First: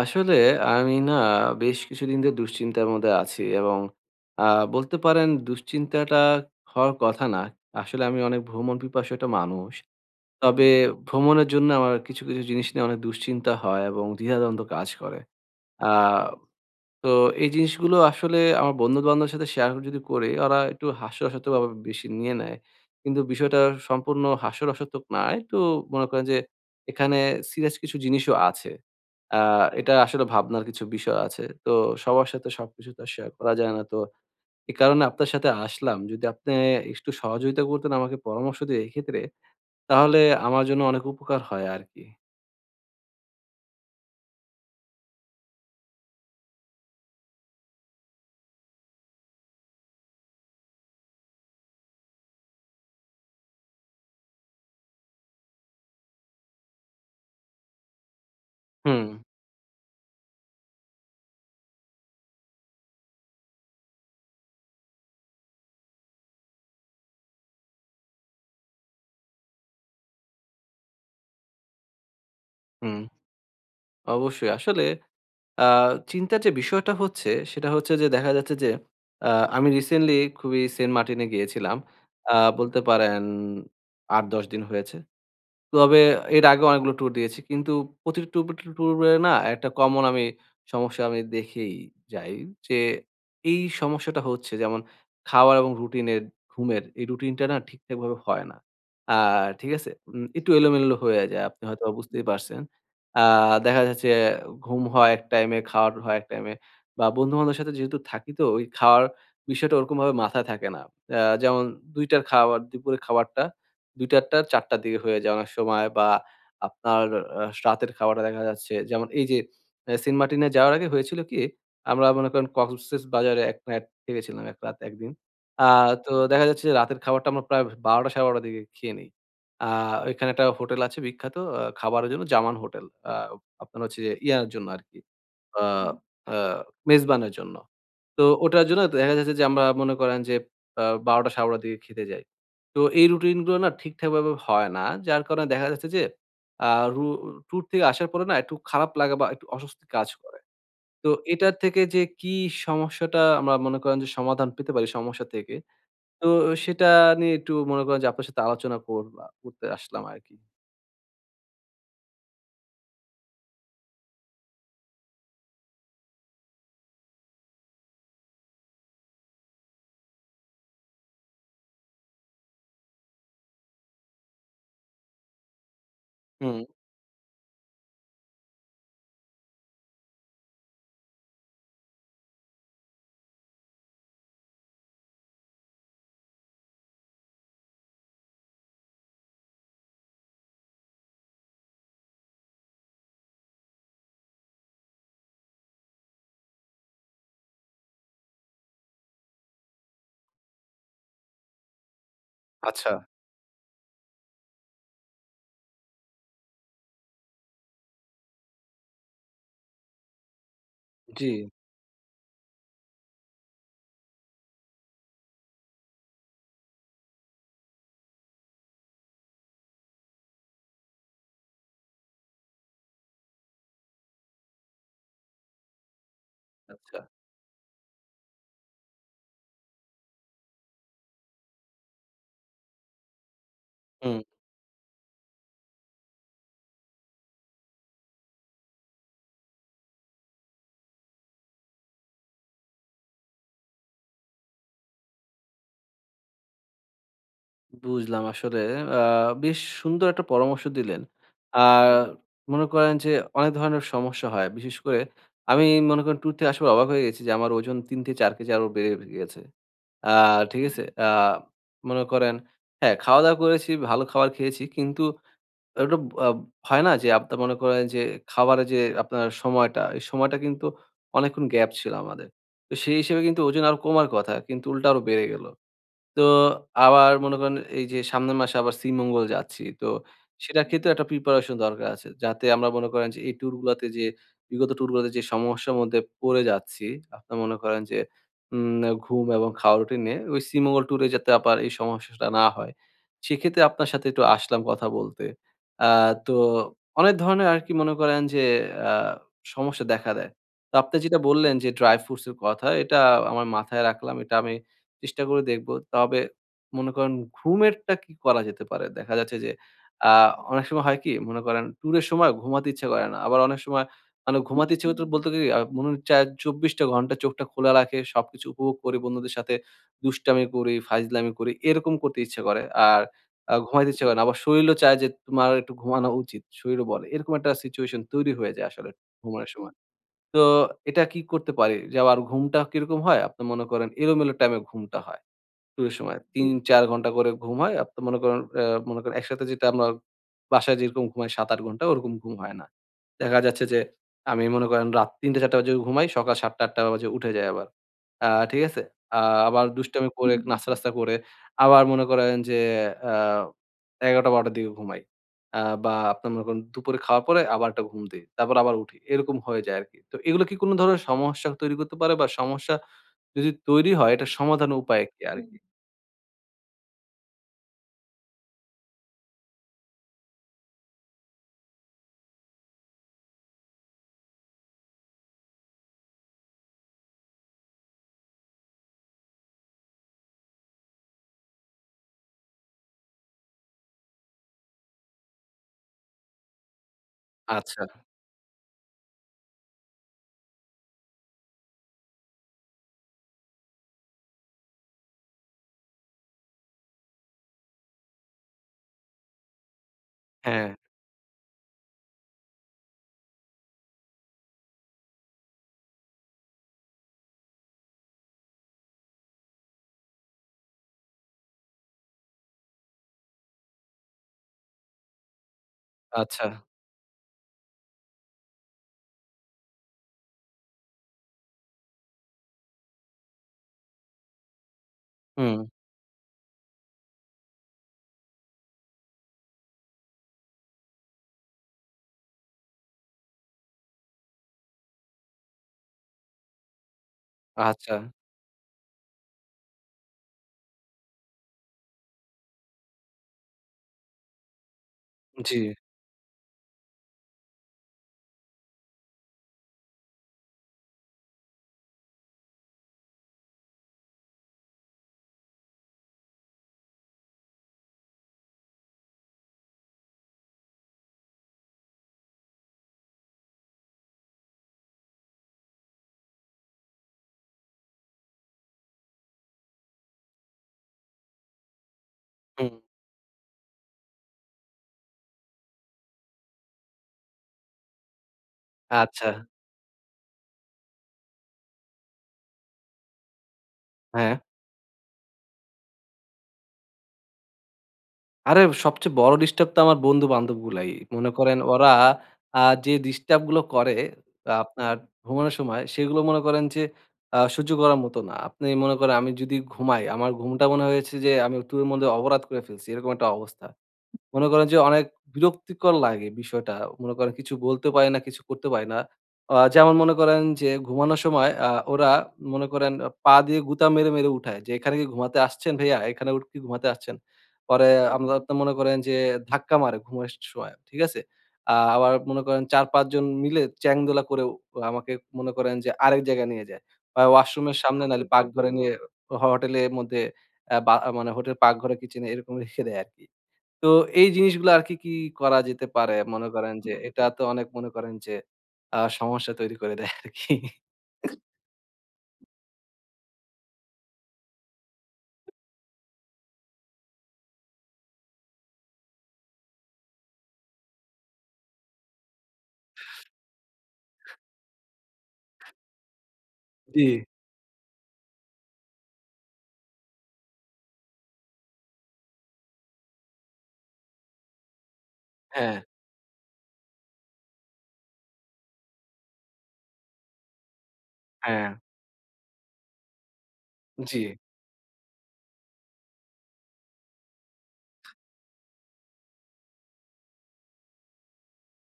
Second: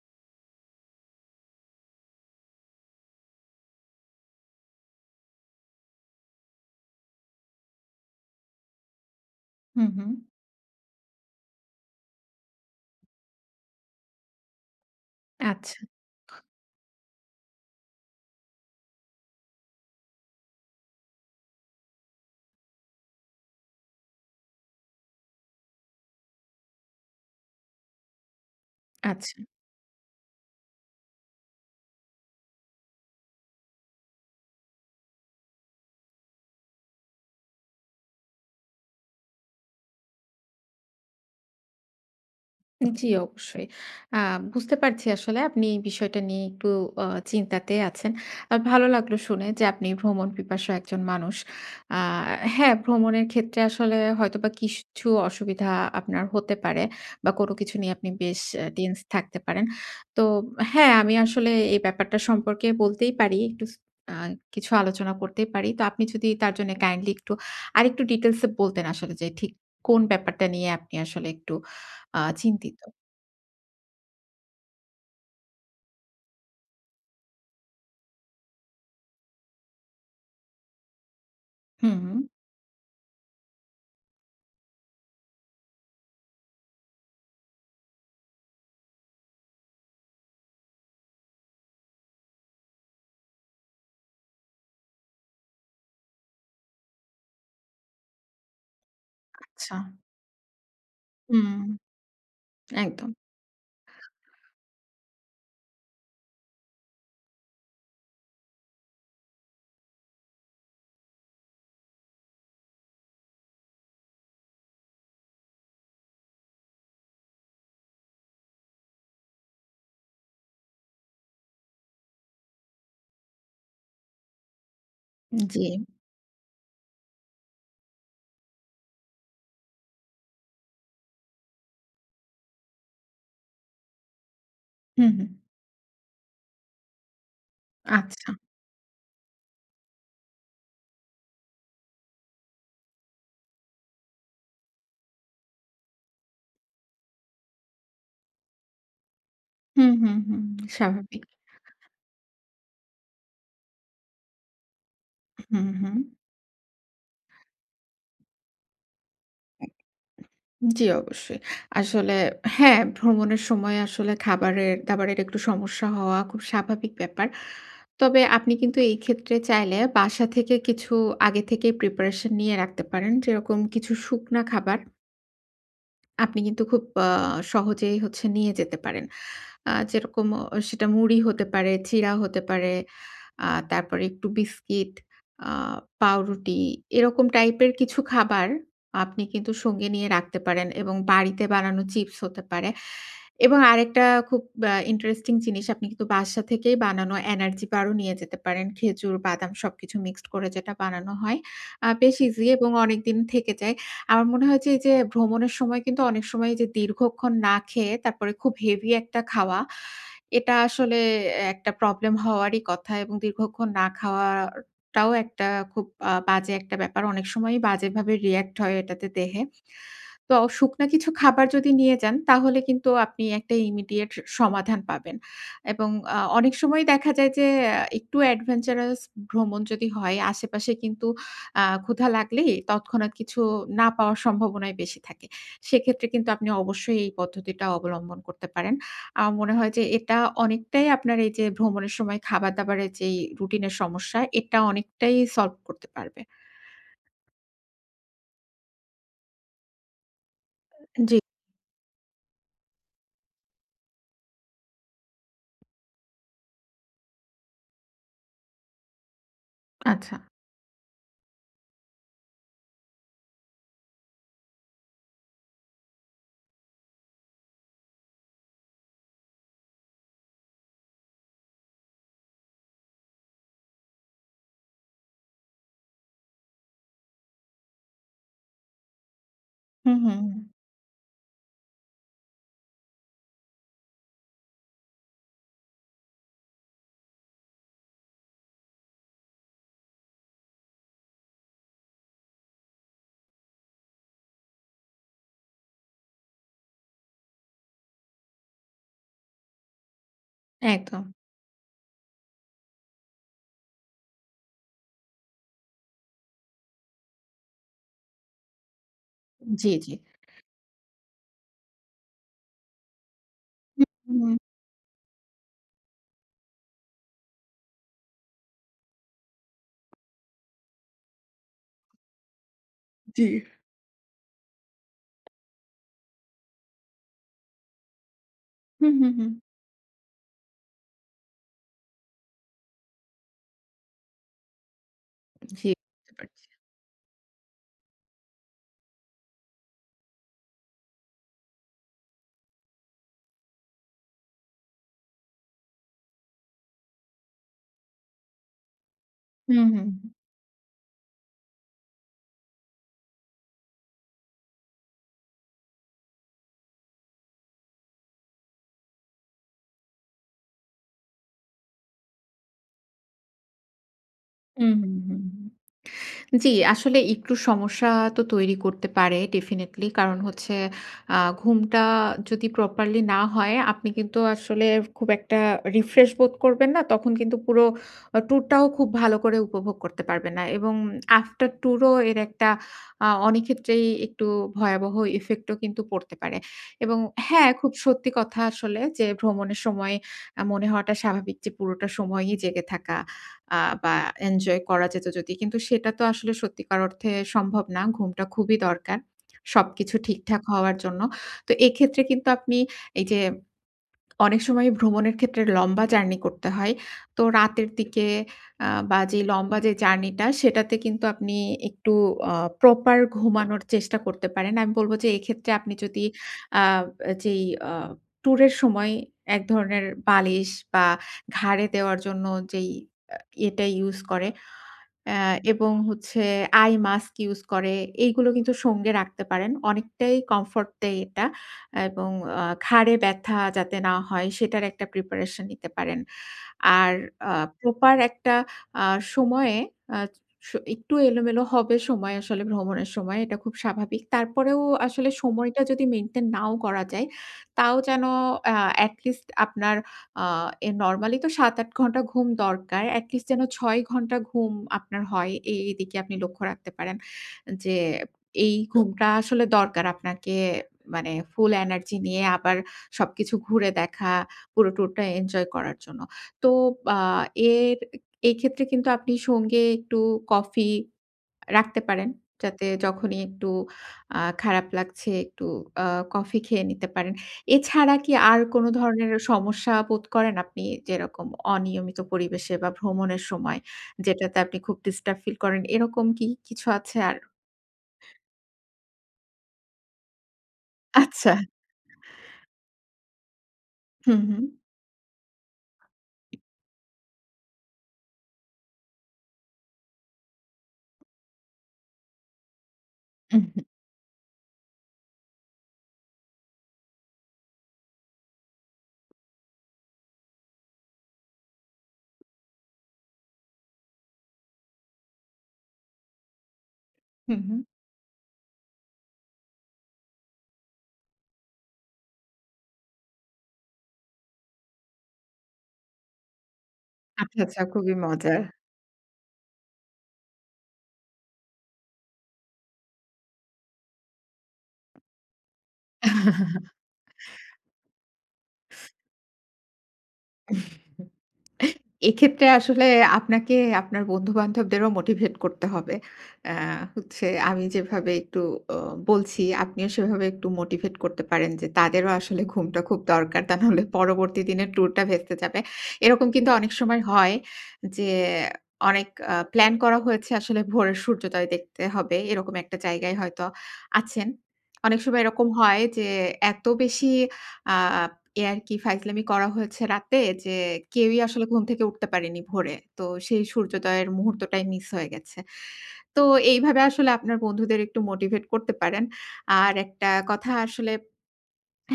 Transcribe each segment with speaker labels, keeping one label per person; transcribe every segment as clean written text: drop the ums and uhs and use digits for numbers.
Speaker 1: আসলে আমি না বেশ কিছুদিন ধরে দুশ্চিন্তার মধ্যে আছি এবং আ বলতে পারেন দুশ্চিন্তাটা হওয়ার কথা না। আসলে আমি অনেক ভ্রমণ পিপাসু একটা মানুষ।
Speaker 2: হুম, হুম।
Speaker 1: তবে ভ্রমণের জন্য আমার কিছু, কিছু জিনিস নিয়ে অনেক দুশ্চিন্তা হয় এবং দ্বিধাদ্বন্দ্ব কাজ করে।
Speaker 2: আচ্ছা,
Speaker 1: আ তো এই জিনিসগুলো আসলে আমার বন্ধু-বান্ধবের সাথে শেয়ার যদি করি, ওরা একটু হাস্যরসাত্মকভাবে বেশি নিয়ে নেয়। কিন্তু বিষয়টা সম্পূর্ণ হাস্যরসাত্মক না। একটু মনে করেন যে এখানে সিরিয়াস কিছু জিনিসও আছে।
Speaker 2: আচ্ছা।
Speaker 1: আ এটা আসলে ভাবনার কিছু বিষয় আছে। তো সবার সাথে সবকিছু তো আর শেয়ার করা যায় না। তো এ কারণে আপনার সাথে আসলাম। যদি আপনি একটু সহযোগিতা করতেন আমাকে পরামর্শ দিয়ে এক্ষেত্রে, তাহলে আমার জন্য অনেক উপকার হয় আরকি।
Speaker 2: জি, অবশ্যই। আ বুঝতে পারছি আসলে আপনি এই বিষয়টা নিয়ে একটু আ চিন্তাতে আছেন। ভালো লাগলো শুনে যে আপনি ভ্রমণ পিপাসু একজন মানুষ। আ হ্যাঁ, ভ্রমণের ক্ষেত্রে আসলে হয়তোবা কিছু অসুবিধা আপনার হতে পারে বা কোনো কিছু নিয়ে আপনি বেশ টেন্স
Speaker 1: হুম,
Speaker 2: থাকতে পারেন। তো হ্যাঁ, আমি আসলে এই ব্যাপারটা সম্পর্কে বলতেই পারি। একটু স আ কিছু আলোচনা করতেই পারি। তো আপনি যদি তার জন্য কাইন্ডলি একটু আরেকটু ডিটেইলস এ বলতেন আসলে যে ঠিক কোন ব্যাপারটা নিয়ে আপনি আসলে একটু চিন্তিত?
Speaker 1: হুম। অবশ্যই। আসলে আ চিন্তার যে বিষয়টা হচ্ছে, সেটা হচ্ছে যে দেখা যাচ্ছে যে আ আমি রিসেন্টলি খুবই সেন্ট মার্টিন এ গিয়েছিলাম।
Speaker 2: হুম,
Speaker 1: আ বলতে পারেন ৮-১০ দিন হয়েছে। তবে এর আগে অনেকগুলো ট্যুর দিয়েছি। কিন্তু প্রতিটি ট্যুরে না একটা কমন আমি সমস্যা আমি দেখেই যাই যে, এই সমস্যাটা হচ্ছে যেমন খাওয়ার এবং রুটিনের ঘুমের এই রুটিনটা না ঠিকঠাকভাবে হয় না। আ ঠিক
Speaker 2: আচ্ছা।
Speaker 1: আছে? একটু এলোমেলো হয়ে যায়।
Speaker 2: হুম,
Speaker 1: আপনি হয়তোবা বুঝতেই পারছেন।
Speaker 2: একদম।
Speaker 1: আ দেখা যাচ্ছে ঘুম হয় এক টাইমে, খাওয়ার হয় এক টাইমে বা বন্ধু-বান্ধবের সাথে যেহেতু থাকি তো ওই খাওয়ার বিষয়টা ওরকমভাবে মাথায় থাকে না। যেমন ২ টার খাবার দুপুরের খাবারটা ২ঃ০০ টা ৪ঃ০০ টার দিকে হয়ে যায় অনেক সময় বা আপনার রাতের খাবারটা দেখা যাচ্ছে যেমন এই যে সেন্ট মার্টিনে যাওয়ার আগে হয়েছিল কি? আমরা মনে করেন কক্সেস বাজারে ১ নাইট থেকেছিলাম ১ রাত ১ দিন। আ
Speaker 2: জি।
Speaker 1: তো দেখা যাচ্ছে যে রাতের খাবারটা আমরা প্রায় ১২ঃ০০ ১২ঃ৩০ র দিকে খেয়ে নেই। আ ওইখানে একটা হোটেল আছে বিখ্যাত খাবারের জন্য জামান হোটেল। আ আপনার হচ্ছে যে ইয়ার জন্য আরকি।
Speaker 2: হুম, হুম।
Speaker 1: আ আ মেজবানের জন্য। তো
Speaker 2: আচ্ছা।
Speaker 1: ওটার জন্য দেখা যাচ্ছে যে আমরা মনে করেন যে ১২ঃ০০-১২ঃ০০ দিকে খেতে যাই। তো এই রুটিন গুলো না ঠিকঠাকভাবে হয় না। যার কারণে দেখা যাচ্ছে যে আ রু ট্যুর থেকে আসার পরে না একটু খারাপ লাগা বা একটু অস্বস্তি
Speaker 2: হুম,
Speaker 1: কাজ
Speaker 2: হুম,
Speaker 1: করে।
Speaker 2: হুম।
Speaker 1: তো
Speaker 2: স্বাভাবিক।
Speaker 1: এটার থেকে যে কি সমস্যাটা আমরা মনে করেন যে সমাধান পেতে পারি সমস্যা থেকে,
Speaker 2: হুম, হুম।
Speaker 1: তো সেটা নিয়ে একটু মনে করেন যে আপনার সাথে আলোচনা করতে আসলাম আরকি।
Speaker 2: জি, অবশ্যই। আসলে হ্যাঁ, ভ্রমণের সময় আসলে খাবারের-দাবারের একটু সমস্যা হওয়া খুব স্বাভাবিক ব্যাপার। তবে আপনি কিন্তু এই ক্ষেত্রে চাইলে বাসা থেকে কিছু আগে থেকেই প্রিপারেশন নিয়ে রাখতে পারেন। যেরকম কিছু শুকনা খাবার আপনি
Speaker 1: হুম।
Speaker 2: কিন্তু খুব সহজেই হচ্ছে নিয়ে যেতে পারেন। যেরকম সেটা মুড়ি হতে পারে, চিড়া হতে পারে, তারপরে একটু বিস্কিট, আ পাউরুটি এরকম টাইপের কিছু খাবার আপনি কিন্তু সঙ্গে নিয়ে রাখতে পারেন এবং বাড়িতে বানানো চিপস হতে পারে। এবং আরেকটা খুব ইন্টারেস্টিং জিনিস আপনি কিন্তু বাসা থেকেই বানানো এনার্জি বার ও নিয়ে যেতে পারেন। খেজুর, বাদাম সবকিছু মিক্সড করে যেটা বানানো হয়। বেশ ইজি এবং
Speaker 1: আচ্ছা।
Speaker 2: অনেকদিন থেকে যায়। আমার মনে হয় যে, এই যে ভ্রমণের সময় কিন্তু অনেক সময় এই যে দীর্ঘক্ষণ না খেয়ে তারপরে খুব হেভি একটা খাওয়া, এটা আসলে
Speaker 1: জি,
Speaker 2: একটা প্রবলেম হওয়ারই কথা এবং দীর্ঘক্ষণ না খাওয়াটাও একটা খুব বাজে একটা ব্যাপার। অনেক সময়ই বাজেভাবে রিঅ্যাক্ট হয় এটাতে দেহে। তো শুকনা কিছু খাবার যদি নিয়ে যান তাহলে কিন্তু আপনি একটা ইমিডিয়েট সমাধান পাবেন। এবং অনেক সময়
Speaker 1: আচ্ছা।
Speaker 2: দেখা যায় যে একটু অ্যাডভেঞ্চারাস ভ্রমণ যদি হয় আশেপাশে কিন্তু ক্ষুধা লাগলেই তৎক্ষণাৎ কিছু না
Speaker 1: হুম।
Speaker 2: পাওয়ার সম্ভাবনাই বেশি থাকে। সেক্ষেত্রে কিন্তু আপনি অবশ্যই এই পদ্ধতিটা অবলম্বন করতে পারেন। আমার মনে হয় যে এটা অনেকটাই আপনার এই যে ভ্রমণের সময় খাবার-দাবারের যেই রুটিনের সমস্যা এটা অনেকটাই সলভ করতে পারবে।
Speaker 1: বুঝলাম আসলে আ বেশ সুন্দর একটা পরামর্শ দিলেন।
Speaker 2: জি,
Speaker 1: আর হুম। মনে করেন যে অনেক ধরনের সমস্যা হয়। বিশেষ করে আমি মনে করেন ট্যুর থেকে আসার পর অবাক হয়ে গেছি যে আমার ওজন ৩ থেকে ৪ কেজি আরো বেড়ে গিয়েছে। আ
Speaker 2: আচ্ছা।
Speaker 1: ঠিক আছে? হুম। মনে করেন হ্যাঁ, খাওয়া-দাওয়া করেছি, ভালো খাবার খেয়েছি। কিন্তু ওটা আ হয় না যে আপনার মনে করেন যে খাবারের যে আপনার সময়টা, এই সময়টা কিন্তু অনেকক্ষণ গ্যাপ ছিল আমাদের। তো সেই হিসেবে কিন্তু ওজন আরো কমার কথা কিন্তু উল্টা আরো বেড়ে গেল। তো আবার মনে করেন এই যে সামনের মাসে আবার শ্রীমঙ্গল যাচ্ছি। তো
Speaker 2: হুম, হুম, হুম।
Speaker 1: সেটার ক্ষেত্রেও একটা প্রিপারেশন দরকার আছে। যাতে আমরা মনে করেন যে এই ট্যুর গুলাতে যে বিগত ট্যুর গুলাতে যে সমস্যার মধ্যে পড়ে যাচ্ছি, আপনার মনে করেন যে উম ঘুম এবং খাওয়া রুটিন নিয়ে ওই শ্রীমঙ্গল ট্যুরে যাতে আবার এই সমস্যাটা না হয়। সেক্ষেত্রে আপনার সাথে একটু আসলাম কথা বলতে। আ তো অনেক ধরনের আরকি মনে করেন যে আ সমস্যা দেখা দেয়। তো আপনি
Speaker 2: একদম।
Speaker 1: যেটা বললেন যে ড্রাই ফ্রুটস এর কথা এটা আমার মাথায় রাখলাম। এটা আমি চেষ্টা করে দেখব। তবে মনে করেন ঘুমেরটা কি করা যেতে পারে? দেখা যাচ্ছে যে
Speaker 2: জি, জি।
Speaker 1: আ অনেক সময় হয় কি? মনে করেন ট্যুরের সময় ঘুমাতে ইচ্ছা করে না। আবার অনেক সময়
Speaker 2: হুম,
Speaker 1: মানে ঘুমাতে ইচ্ছে করতে বলতে কি মনে হচ্ছে ২৪ টা ঘন্টা চোখটা খোলা রাখে, সবকিছু উপভোগ করি, বন্ধুদের সাথে দুষ্টামি করি, ফাইজলামি করি, এরকম করতে ইচ্ছে করে। আর
Speaker 2: জি।
Speaker 1: ঘুমাইতে ইচ্ছে করে না। আবার শরীরও চায় যে তোমার একটু ঘুমানো উচিত। শরীরও বলে। এরকম একটা সিচুয়েশন তৈরি হয়ে যায় আসলে
Speaker 2: হুম, হুম, হুম।
Speaker 1: ঘুমানোর সময়। তো এটা কি করতে পারি? যে আবার ঘুমটা কিরকম হয়? আপনি মনে করেন এলোমেলো টাইমে ঘুমটা হয়।
Speaker 2: জি,
Speaker 1: টুরের
Speaker 2: বুঝতে
Speaker 1: সময়
Speaker 2: পারছি।
Speaker 1: ৩-৪ ঘন্টা করে ঘুম হয়। আপনি মনে করেন একসাথে যেটা আমরা বাসায় যেরকম ঘুমাই ৭-৮ ঘন্টা ওরকম ঘুম হয় না। দেখা যাচ্ছে যে আমি মনে করেন রাত ৩টা-৪টা বাজে ঘুমাই, সকাল ৭টা-৮টা বাজে উঠে যাই আবার। ঠিক আছে? আ
Speaker 2: হুম,
Speaker 1: আবার
Speaker 2: হুম,
Speaker 1: দুষ্টামি করে হুম। নাস্তা-টাস্তা করে আবার মনে করেন যে আ ১১টা-১২টার দিকে ঘুমাই। বা আপনার মনে করেন দুপুরে খাওয়ার পরে আবার একটা ঘুম দেই। তারপর আবার উঠি। এরকম হয়ে যায় আরকি। তো এগুলো কি কোন ধরনের সমস্যা তৈরি করতে পারে বা সমস্যা যদি তৈরি হয় এটার
Speaker 2: হুম,
Speaker 1: সমাধানের
Speaker 2: হুম,
Speaker 1: উপায়
Speaker 2: হুম,
Speaker 1: কি আর
Speaker 2: হুম।
Speaker 1: কি?
Speaker 2: জি, আসলে একটু সমস্যা তো তৈরি করতে পারে ডেফিনিটলি। কারণ হচ্ছে ঘুমটা যদি প্রপারলি না হয়, আপনি কিন্তু আসলে খুব একটা রিফ্রেশ বোধ করবেন না। তখন কিন্তু পুরো ট্যুরটাও খুব ভালো করে উপভোগ করতে পারবেন না। এবং আফটার ট্যুর ও এর একটা অনেক ক্ষেত্রেই একটু ভয়াবহ ইফেক্ট ও কিন্তু পড়তে পারে। এবং হ্যাঁ, খুব
Speaker 1: আচ্ছা।
Speaker 2: সত্যি কথা আসলে যে ভ্রমণের সময় মনে হওয়াটা স্বাভাবিক যে পুরোটা সময়ই জেগে থাকা। আ বা এনজয় করা যেত যদি। কিন্তু সেটা তো আসলে সত্যিকার অর্থে সম্ভব না। ঘুমটা খুবই দরকার সবকিছু ঠিকঠাক
Speaker 1: হ্যাঁ,
Speaker 2: হওয়ার জন্য। তো এক্ষেত্রে কিন্তু আপনি এই যে অনেক সময় ভ্রমণের ক্ষেত্রে লম্বা জার্নি করতে হয়। তো রাতের দিকে বা যে লম্বা যে জার্নিটা সেটাতে কিন্তু আপনি একটু আ প্রপার ঘুমানোর চেষ্টা করতে পারেন। আমি বলব যে এক্ষেত্রে আপনি যদি
Speaker 1: আচ্ছা।
Speaker 2: আ যেই আ ট্যুরের সময় এক ধরনের বালিশ বা ঘাড়ে দেওয়ার জন্য যেই আ এটা ইউস করে অ্যা
Speaker 1: হুম,
Speaker 2: এবং হচ্ছে আই মাস্ক ইউজ করে। এইগুলো কিন্তু সঙ্গে রাখতে পারেন। অনেকটাই কমফোর্ট দেয় এটা এবং ঘাড়ে ব্যথা যাতে না হয় সেটার একটা প্রিপারেশন নিতে পারেন। আর আ
Speaker 1: আচ্ছা।
Speaker 2: প্রপার একটা আ সময়ে আ স একটু এলোমেলো হবে সময় আসলে ভ্রমণের সময়। এটা খুব স্বাভাবিক। তারপরেও আসলে
Speaker 1: জি,
Speaker 2: সময়টা যদি মেইনটেইন নাও করা যায়, তাও যেন আ এট লিস্ট আপনার আ এ নরমালি তো ৭-৮ ঘন্টা ঘুম দরকার। এট লিস্ট যেন ৬ ঘন্টা ঘুম আপনার হয়। এই দিকে আপনি লক্ষ্য রাখতে পারেন। যে এই ঘুমটা আসলে দরকার আপনাকে মানে ফুল এনার্জি নিয়ে আবার সবকিছু ঘুরে দেখা, পুরো ট্যুরটা এনজয় করার জন্য। তো আ এর এই ক্ষেত্রে কিন্তু আপনি সঙ্গে একটু কফি রাখতে পারেন। যাতে
Speaker 1: হুম,
Speaker 2: যখনই একটু খারাপ লাগছে একটু আ কফি খেয়ে নিতে পারেন। এছাড়া কি আর কোন ধরনের
Speaker 1: আচ্ছা।
Speaker 2: সমস্যা বোধ করেন আপনি? যেরকম অনিয়মিত পরিবেশে বা ভ্রমণের সময়
Speaker 1: হ্যাঁ।
Speaker 2: যেটাতে আপনি খুব ডিস্টার্ব ফিল করেন, এরকম কি কিছু আছে আর?
Speaker 1: আরে সবচেয়ে বড় ডিস্টার্ব তো আমার বন্ধু-বান্ধবগুলাই। মনে
Speaker 2: আচ্ছা।
Speaker 1: করেন ওরা আ যে ডিস্টার্ব গুলো করে
Speaker 2: হুম, হুম।
Speaker 1: আপনার ঘুমানোর সময় সেগুলো মনে করেন যে সহ্য করার মতো না। আপনি মনে করেন আমি যদি ঘুমাই, আমার ঘুমটা মনে হয়েছে যে আমি ওর মধ্যে অপরাধ করে ফেলছি। এরকম একটা
Speaker 2: উহু,
Speaker 1: অবস্থা। মনে করেন যে অনেক বিরক্তিকর লাগে বিষয়টা। মনে করেন কিছু বলতে পারি না, কিছু করতে পারি না। যেমন মনে করেন যে ঘুমানোর সময় ওরা মনে করেন পা দিয়ে গুতা মেরে, মেরে উঠায় যে, "এখানে কি ঘুমাতে আসছেন ভাইয়া? এখানে উঠ কি ঘুমাতে আসছেন?"
Speaker 2: হু, হু।
Speaker 1: পরে আমরা তো মনে করেন যে ধাক্কা মারে ঘুমের সময়। ঠিক আছে? আবার মনে করেন ৪-৫ জন মিলে চ্যাং-দোলা করে আমাকে মনে করেন যে আরেক জায়গায় নিয়ে যায়। বা
Speaker 2: আচ্ছা, আচ্ছা
Speaker 1: ওয়াশরুমের
Speaker 2: খুবই
Speaker 1: সামনে নাহলে
Speaker 2: মজার।
Speaker 1: পাকঘরে নিয়ে হোটেলের মধ্যে বা মানে হোটেলের পাকঘরে, কিচেনে এরকম রেখে দেয় আরকি। তো এই জিনিসগুলো আরকি কি কি করা যেতে পারে? মনে করেন যে হুম। এটা তো অনেক মনে করেন যে সমস্যা তৈরি করে দেয় আরকি।
Speaker 2: এক্ষেত্রে আসলে আপনাকে আপনার বন্ধু-বান্ধবদেরও মোটিভেট করতে হবে। অ্যা হচ্ছে আমি যেভাবে একটু অ বলছি, আপনিও সেভাবে একটু মোটিভেট করতে পারেন যে, তাদেরও আসলে ঘুমটা খুব দরকার। তা নাহলে পরবর্তী দিনের ট্যুরটা ভেস্তে যাবে। এরকম কিন্তু অনেক
Speaker 1: জি।
Speaker 2: সময় হয় যে, অনেক প্ল্যান করা হয়েছে আসলে ভোরের সূর্যোদয় দেখতে হবে। এরকম একটা জায়গায় হয়তো আছেন। অনেক সময় এরকম
Speaker 1: হ্যাঁ,
Speaker 2: হয় যে, এত বেশি আ এ আরকি ফাইজলামি করা হয়েছে রাতে যে কেউই আসলে ঘুম
Speaker 1: হ্যাঁ,
Speaker 2: থেকে উঠতে পারেনি ভোরে। তো সেই সূর্যোদয়ের
Speaker 1: জি,
Speaker 2: মুহূর্তটাই মিস হয়ে গেছে। তো এইভাবে আসলে আপনার বন্ধুদের একটু মোটিভেট করতে পারেন। আর একটা কথা আসলে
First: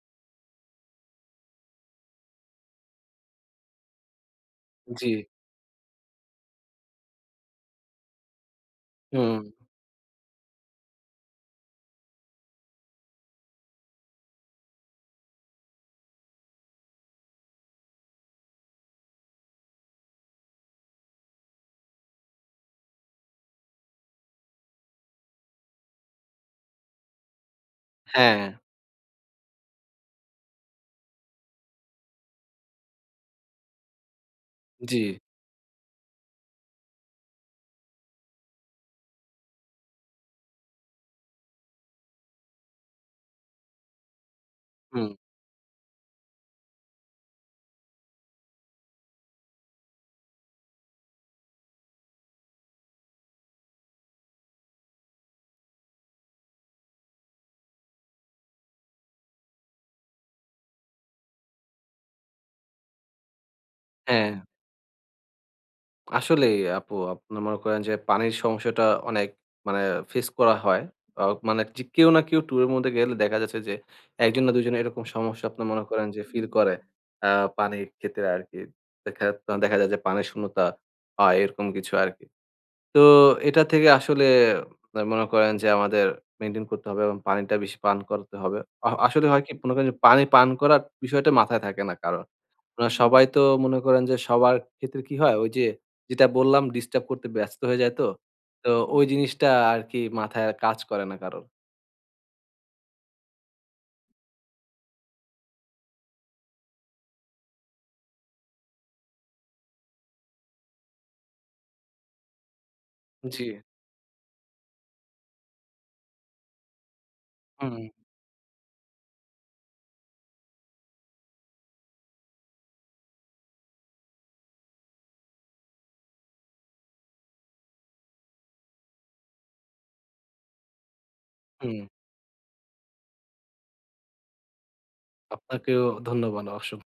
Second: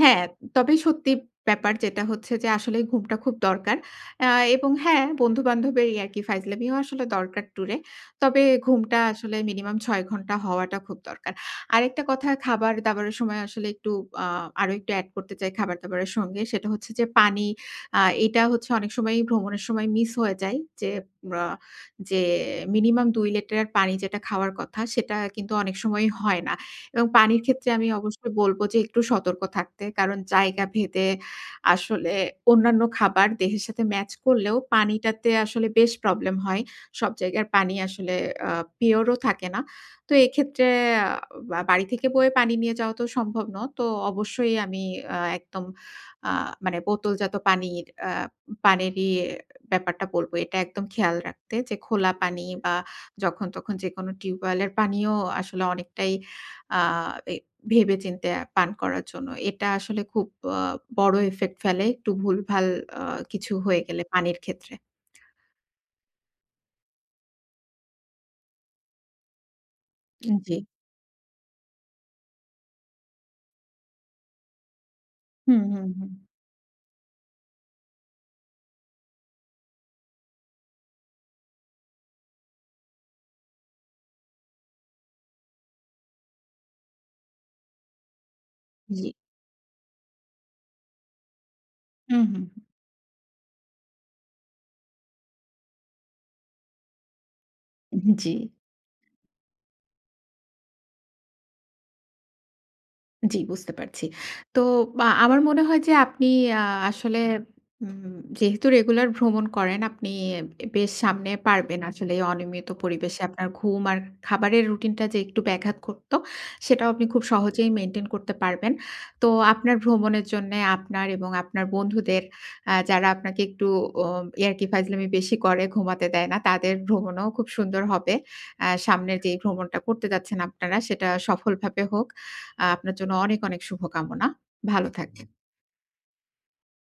Speaker 2: হ্যাঁ, তবে সত্যি ব্যাপার যেটা হচ্ছে যে আসলেই ঘুমটা খুব দরকার। আ এবং হ্যাঁ,
Speaker 1: জি,
Speaker 2: বন্ধু-বান্ধবের ইয়ার্কি ফাইজলামিও আসলে দরকার ট্যুরে। তবে ঘুমটা আসলে
Speaker 1: হুম,
Speaker 2: মিনিমাম ৬ ঘন্টা হওয়াটা খুব দরকার। আরেকটা কথা খাবার-দাবারের সময় আসলে একটু আ আরো একটু এড করতে চাই খাবার-দাবারের সঙ্গে। সেটা হচ্ছে যে পানি। আ এটা হচ্ছে অনেক সময়ই ভ্রমণের সময় মিস হয়ে যায় যে আ যে মিনিমাম ২ লিটার পানি যেটা খাওয়ার কথা সেটা কিন্তু অনেক সময়ই হয় না। এবং পানির ক্ষেত্রে আমি অবশ্যই
Speaker 1: হ্যাঁ,
Speaker 2: বলব যে একটু সতর্ক থাকতে। কারণ জায়গা ভেদে আসলে অন্যান্য খাবার দেহের সাথে ম্যাচ করলেও
Speaker 1: জি,
Speaker 2: পানিটাতে আসলে বেশ প্রবলেম হয়। সব জায়গার পানি আসলে আ পিওর ও থাকে না। তো এক্ষেত্রে আ বা বাড়ি থেকে বয়ে পানি নিয়ে যাওয়া তো সম্ভব ন। তো অবশ্যই আমি
Speaker 1: হুম,
Speaker 2: একদম আ মানে বোতলজাত পানিরই ব্যাপারটা বলব। এটা একদম খেয়াল রাখতে যে খোলা পানি বা যখন তখন যেকোনো টিউবওয়েলের পানিও আসলে অনেকটাই আ এ ভেবেচিন্তে পান করার জন্য। এটা আসলে খুব আ বড় ইফেক্ট ফেলে একটু ভুলভাল আ কিছু হয়ে গেলে
Speaker 1: হ্যাঁ।
Speaker 2: পানির ক্ষেত্রে।
Speaker 1: আসলেই আপু আপনার মনে করেন যে পানির সমস্যাটা অনেক মানে ফেস করা
Speaker 2: জি।
Speaker 1: হয়। আ মানে যে কেউ না কেউ ট্যুরের মধ্যে গেলে দেখা যাচ্ছে যে ১ জন না ২ জন এরকম সমস্যা
Speaker 2: হুম,
Speaker 1: আপনার মনে
Speaker 2: হুম,
Speaker 1: করেন
Speaker 2: হুম।
Speaker 1: যে ফিল করে আ পানির ক্ষেত্রে আরকি। দেখা দেখা যায় যে পানির শূন্যতা হয় এরকম কিছু আরকি। তো এটা থেকে আসলে মনে করেন যে আমাদের মেইনটেইন করতে হবে এবং পানিটা বেশি পান করাতে হবে।
Speaker 2: জি।
Speaker 1: আসলে হয় কি মনে করেন যে পানি পান করার বিষয়টা মাথায় থাকে না কারো।
Speaker 2: হুম, হুম, হুম।
Speaker 1: আপনারা সবাই তো মনে করেন যে সবার ক্ষেত্রে কি হয় ওই যে যেটা বললাম ডিস্টার্ব করতে ব্যস্ত হয়ে যায় তো।
Speaker 2: জি।
Speaker 1: তো ওই জিনিসটা আরকি মাথায় আর কাজ করে না কারো।
Speaker 2: জি, বুঝতে পারছি। তো আমার মনে হয় যে আপনি আ আসলে উম যেহেতু রেগুলার ভ্রমণ করেন, আপনি বেশ সামনে পারবেন আসলে এই অনিয়মিত পরিবেশে
Speaker 1: জি।
Speaker 2: আপনার ঘুম আর খাবারের রুটিনটা যে একটু ব্যাঘাত ঘটতো, সেটাও আপনি খুব সহজেই
Speaker 1: হুম,
Speaker 2: মেইনটেইন করতে পারবেন। তো আপনার ভ্রমণের জন্যে আপনার এবং আপনার বন্ধুদের যারা আপনাকে একটু ও ইয়ার্কি ফাইজলামি বেশি করে, ঘুমাতে দেয় না, তাদের ভ্রমণও খুব সুন্দর হবে। সামনের যেই ভ্রমণটা করতে যাচ্ছেন আপনারা, সেটা
Speaker 1: হুম।
Speaker 2: সফলভাবে হোক। আপনার জন্য অনেক, অনেক শুভকামনা। ভালো থাকবেন।
Speaker 1: আপনাকেও ধন্যবাদ অসংখ্য।